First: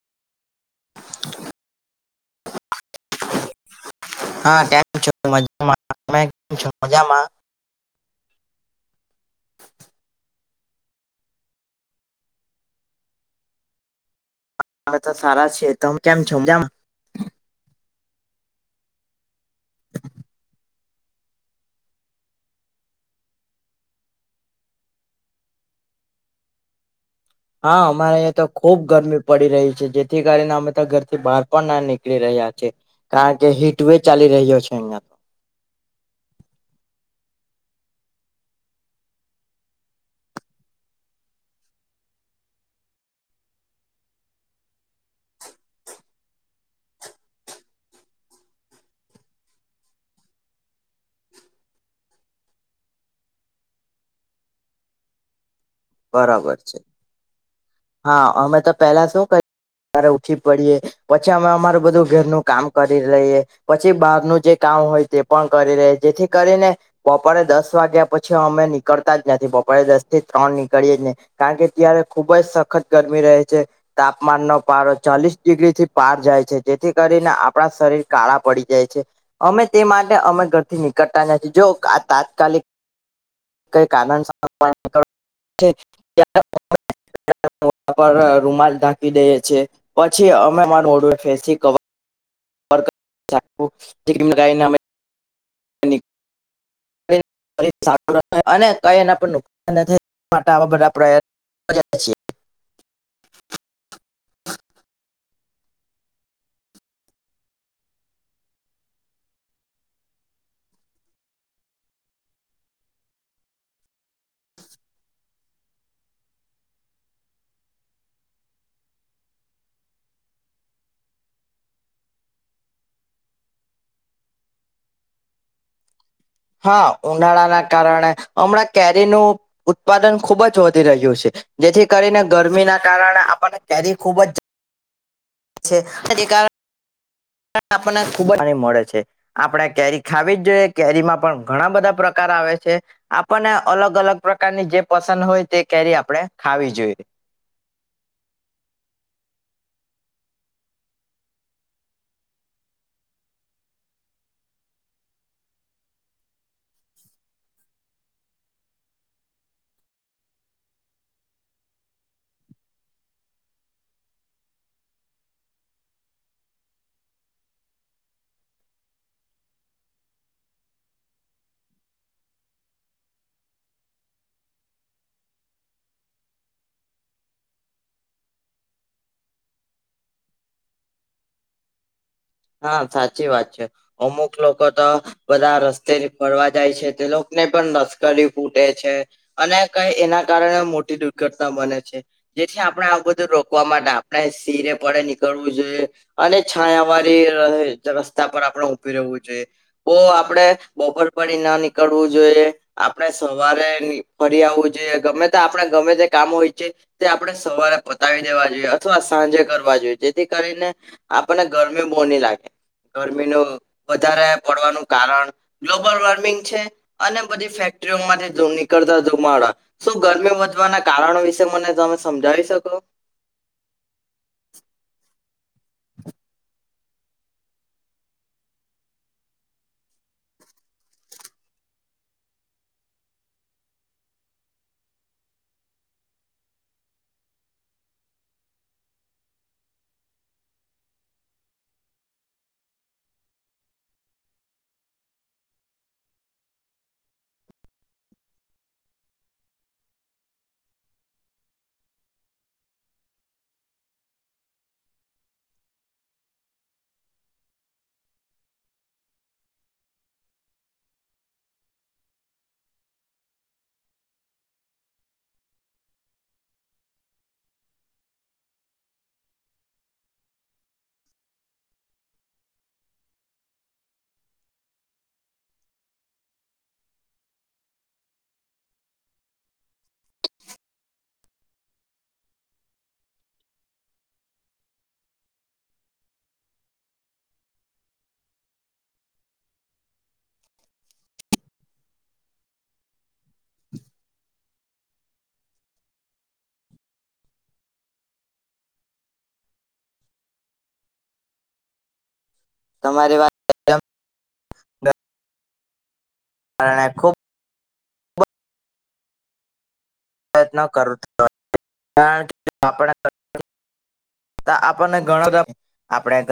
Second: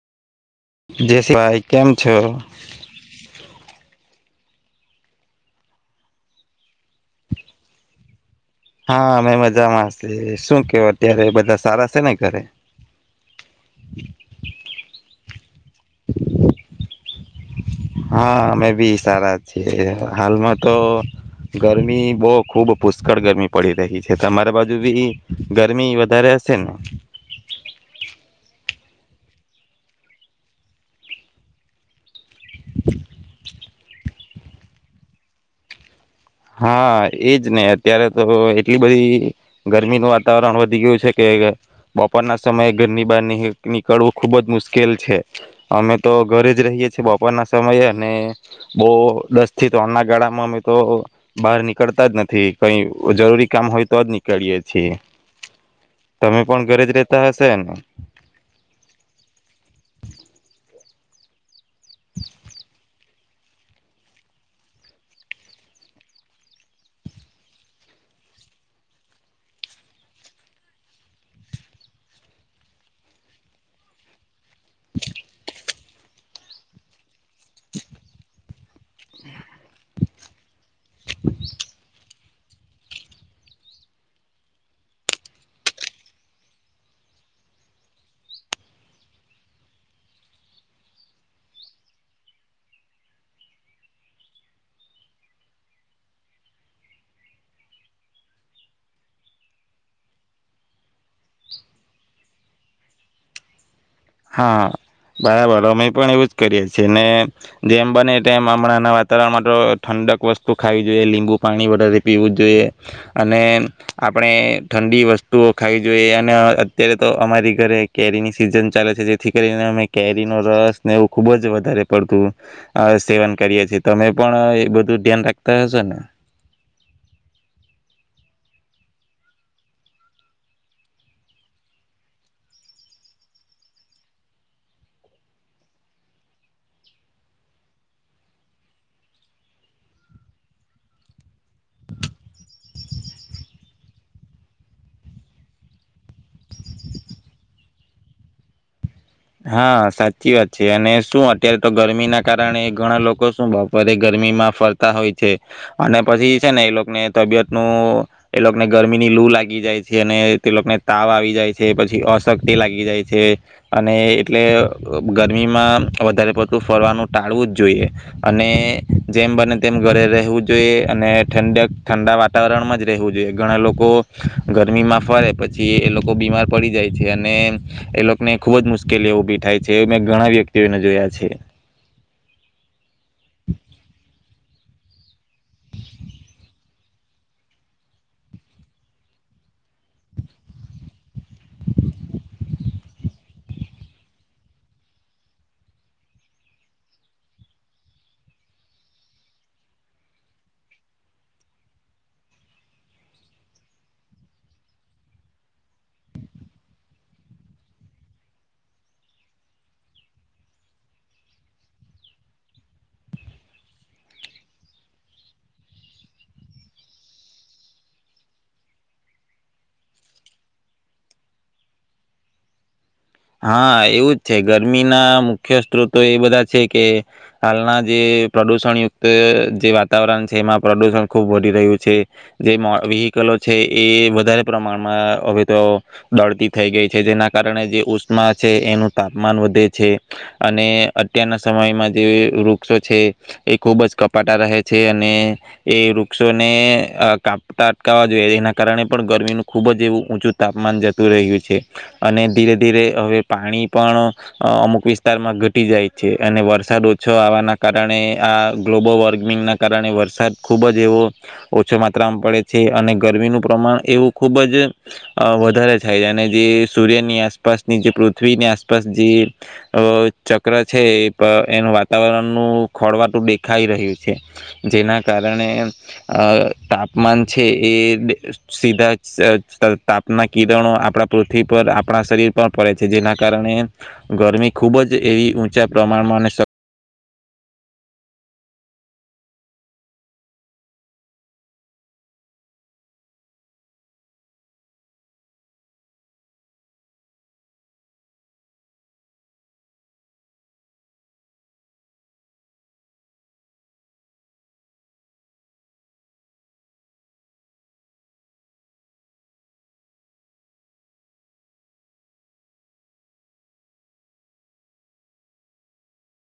જયેશ ભાઈ કેમ. છો. હા કેમ છો મજા મા. હા મેં મજામા સે શું. કે અત્યારે એ બધા સારા છે ને ઘરે. એ તો સારા છે. તો કેમ છો મજામા? હા અમે બી સારા. જે હાલમાં તો. ગરમી બહ ખુબ પુષ્કળ ગરમી પડી રહી છે તમારા બાજુ બી ગરમી વધારે હશે ને. હા અમારે અહં તો ખુબ ગરમી પડી રહી છે જેથી કારણે અમે તો ઘરથી બહાર પણ ના નીકડી યે. લી રહ્યા છે કારણ કે હ. ધ્વેચાલી રહ્યો છે. અહિયાં તો. હા એજ ને અત્યારે તો એટલી બધી ગરમીનું વાતાવરણ વધી ગયું છે. કે બપોરના સમયે ઘરની બહાર ની નીકળવું ખુબ જ મુશ્કેલ છે. અમે તો ઘરે જ રહીએ છીએ બપોરના સમયે અને બહુ દસ થી ત્રણ ના ગાળામાં અમે તો. બહાર નીકળતા જ નથી કઈ જરૂરી કામ હોય તો જ નીકળીય છીએ. તમે બરાબર પણ છે. ઘરે જ રેતા હશે ને હા અમે તો પેલા શુંકરવા ઉઠી પડીએ. પછી અમે અમારું બધું ઘરનું. કામ કરી રહીએ પછી બહારનું જે કામ હોય તે પણ કરી રહીએ જેથી કરીને બપોરે દસ વાગ્યા પછી અમે નીકળતા જ નથી બપોરે દસ થી ત્રણ ની. કરીએ જ નહી કારણ કે ત્યારે ખુબ જ સખત ગરમી રહે છે તાપમાનનો પારો ચાલીસ ડિગ્રીથી પાર જાય છે જેથી કરીને આપણા શરીર કાળા પડી જાય છે. અમે તે માટે અમે ઘરથી નીકળતા નથી. જોવો આ તાપ ને. તાતકાલીિક. [inaudible] કઈક કારણ સર અમારી પોતાનું મોઢું રૂમાલ ઢાંકી દઈએ છે. પછી અમે માર ઓડ ફેસી. [unintelligible] અરે સારા અને કઈ એના પર નુકસાન માટે આવા બધા પ્રયત્નનો કરીએ છીએ. હા બરાબર અમે પણ એવું જ કરીએ છીએ જેમ બને તેમ હમણાંના વાતાવરણમાં તો ઠંડક વસ્તુ ખ જોઈએ લીંબુ પાણી વારે પીવું જોઈએ અને આપણે ઠંડી વસ્તુઓ ખાવી જોઈએ અને અત્યારે તો અમારી ઘરે કેરીની સિઝન. ચાલે છે જેથી કરીને અમે કેરી નો રસ ને એવું ખુબ જ વધારે પડતું સેવન કરીએ છીએ તમે પણ એ બધું ધ્યાન રાખતા હશો ને. હા ઉનાળાના કારણે હમણાં કેરીનું ઉત્પાદન ખુબ જ વધી રહ્યું છે જેથી કરીને ગરમીના કારણે આપણને કેરી ખૂબ જ. કારણ આપણને ખૂબ જ મળે છે આપણે કેરી ખાવી જ જોઈએ કેરીમાં પણ ઘણા બધા પ્રકાર આવે છે આપણને અલગ અલગ પ્રકારની જે પસંદ હોય તે કેરી આપણે ખાવી જોઈએ. હા સાચી વાત છે અને શું અત્યારે તો ગરમી ના કારણે ઘણા લોકો શું બપોરે ગરમીમાં ફરતા હોય છે અને પછી છે ને એ લોકોને તબિયત નું એ લોકોને ગરમી ની લૂ લાગી જાય છે અને તે લોકોને તાવ આવી જાય છે પછી અશક્તિ લાગી જાય છે. અને એટલે ગરમીમાં વધારે પડતું ફરવાનું ટાળવું જ જોઈએ અને જેમ બને તેમ ઘરે રહેવું જોઈએ અને ઠંડક ઠંડા વાતાવરણમાં જ રહેવું જોઈએ ઘણા લોકો ગરમીમાં ફરે પછી એ લોકો બીમાર પડી જાય છે અને એ લોકને. ખુબ જ મુશ્કેલી એ ઉભી થાય છે મેં ઘણા વ્યક્તિઓને જોયા છે. હા સાચી વાત છે અમુક લોકો તો બધા રસ્તે ફરવા જાય છે તે લોકોને પણ નશ્કરી ફૂટે છે અને કઈ એના કારણે મોટી દુર્ઘટના બને છે જેથી આપણે આ બધું રોકવા માટે આપણે સિરે પડે નીકળવું જોઈએ અને છાયાવા. રસ્તા પર આપણે ઉભી રહેવું જોઈએ તો આપણે બપોર પડી ના નીકળવું જોઈએ આપણે સવારે ફરી આવવું જોઈએ ગમે તે આપણે ગમે તે કામ હોયએ તે આપણે સવારે પતાવી દેવા જોઈએ અથવા સાંજે કરવા જોઈએ. જેથી કરીને આપણેર. ગમી બહુના લાગે ગરમીનું વધારે પડવાનું કારણ ગ્લોબલ વોર્મિંગ છે. અને બધી ફેક્ટરીઓમાંથી નીકળતા જમા શું ગરમી વધવાના કારણો વિશે મને તમે સમજાવી શકો. હા એવું જ છે ગરમીના મુખ્ય સ્ત્રોતો એ બધા છે કે હાલના જે પ્રદુષણયુક્ત જે વાતાવરણ છે એમાં પ્રદુષણ ખૂબ વધી રહ્યું છે જે વ્હીકલો છે એ વધારે પ્રમાણમાં હવે તો દડતી થઈ ગઈ છે જેના કારણે જે. માં છે એનું તાપમાન વધે છે અને અત્યારના સમયમાં જે વૃક્ષો છે એ ખૂબ જ કપા તા રહે છે. અને એ વૃક્ષોને કાપતા અટકાવવા જોઈએ એના કારણે પણ ગરમીનું ખૂબ જ એવું ઊંચું તાપમાન જતું રહ્યું છે અને ધીરે ધીરે. હવે પાણી પણ અમુક વિસ્તારમાં ઘટી જાય છે અને વરસાદ ઓછો આવવાના કારણે આ ગ્લોબલ વોર્મિંગના કારણે વરસાદ ખૂબ જ એવો ઓછો માત્રામાં પડે છે અને ગરમીનું પ્રમાણ એવું ખૂબ જ વધારે થાય છે અને જે સૂર્યની આસપાસ. ની જે પૃથ્વીની આસપાસ જે ચક્ર છે એનું વાતાવરણનું ખોળવાટું દેખાઈ રહ્યું છે જેના કારણે તાપમાન છે એ સીધા તાપના કિરણો આપણા પૃથ્વી પર આપણા શરીર પર. પડે છે જેના કારણે ગરમી ખૂબ જ એવી ઊંચા પ્રમાણમાં અને. તમારી વાત. કારણ ખૂબ. પ્રયન કર આપણને ઘણોધર આપણે.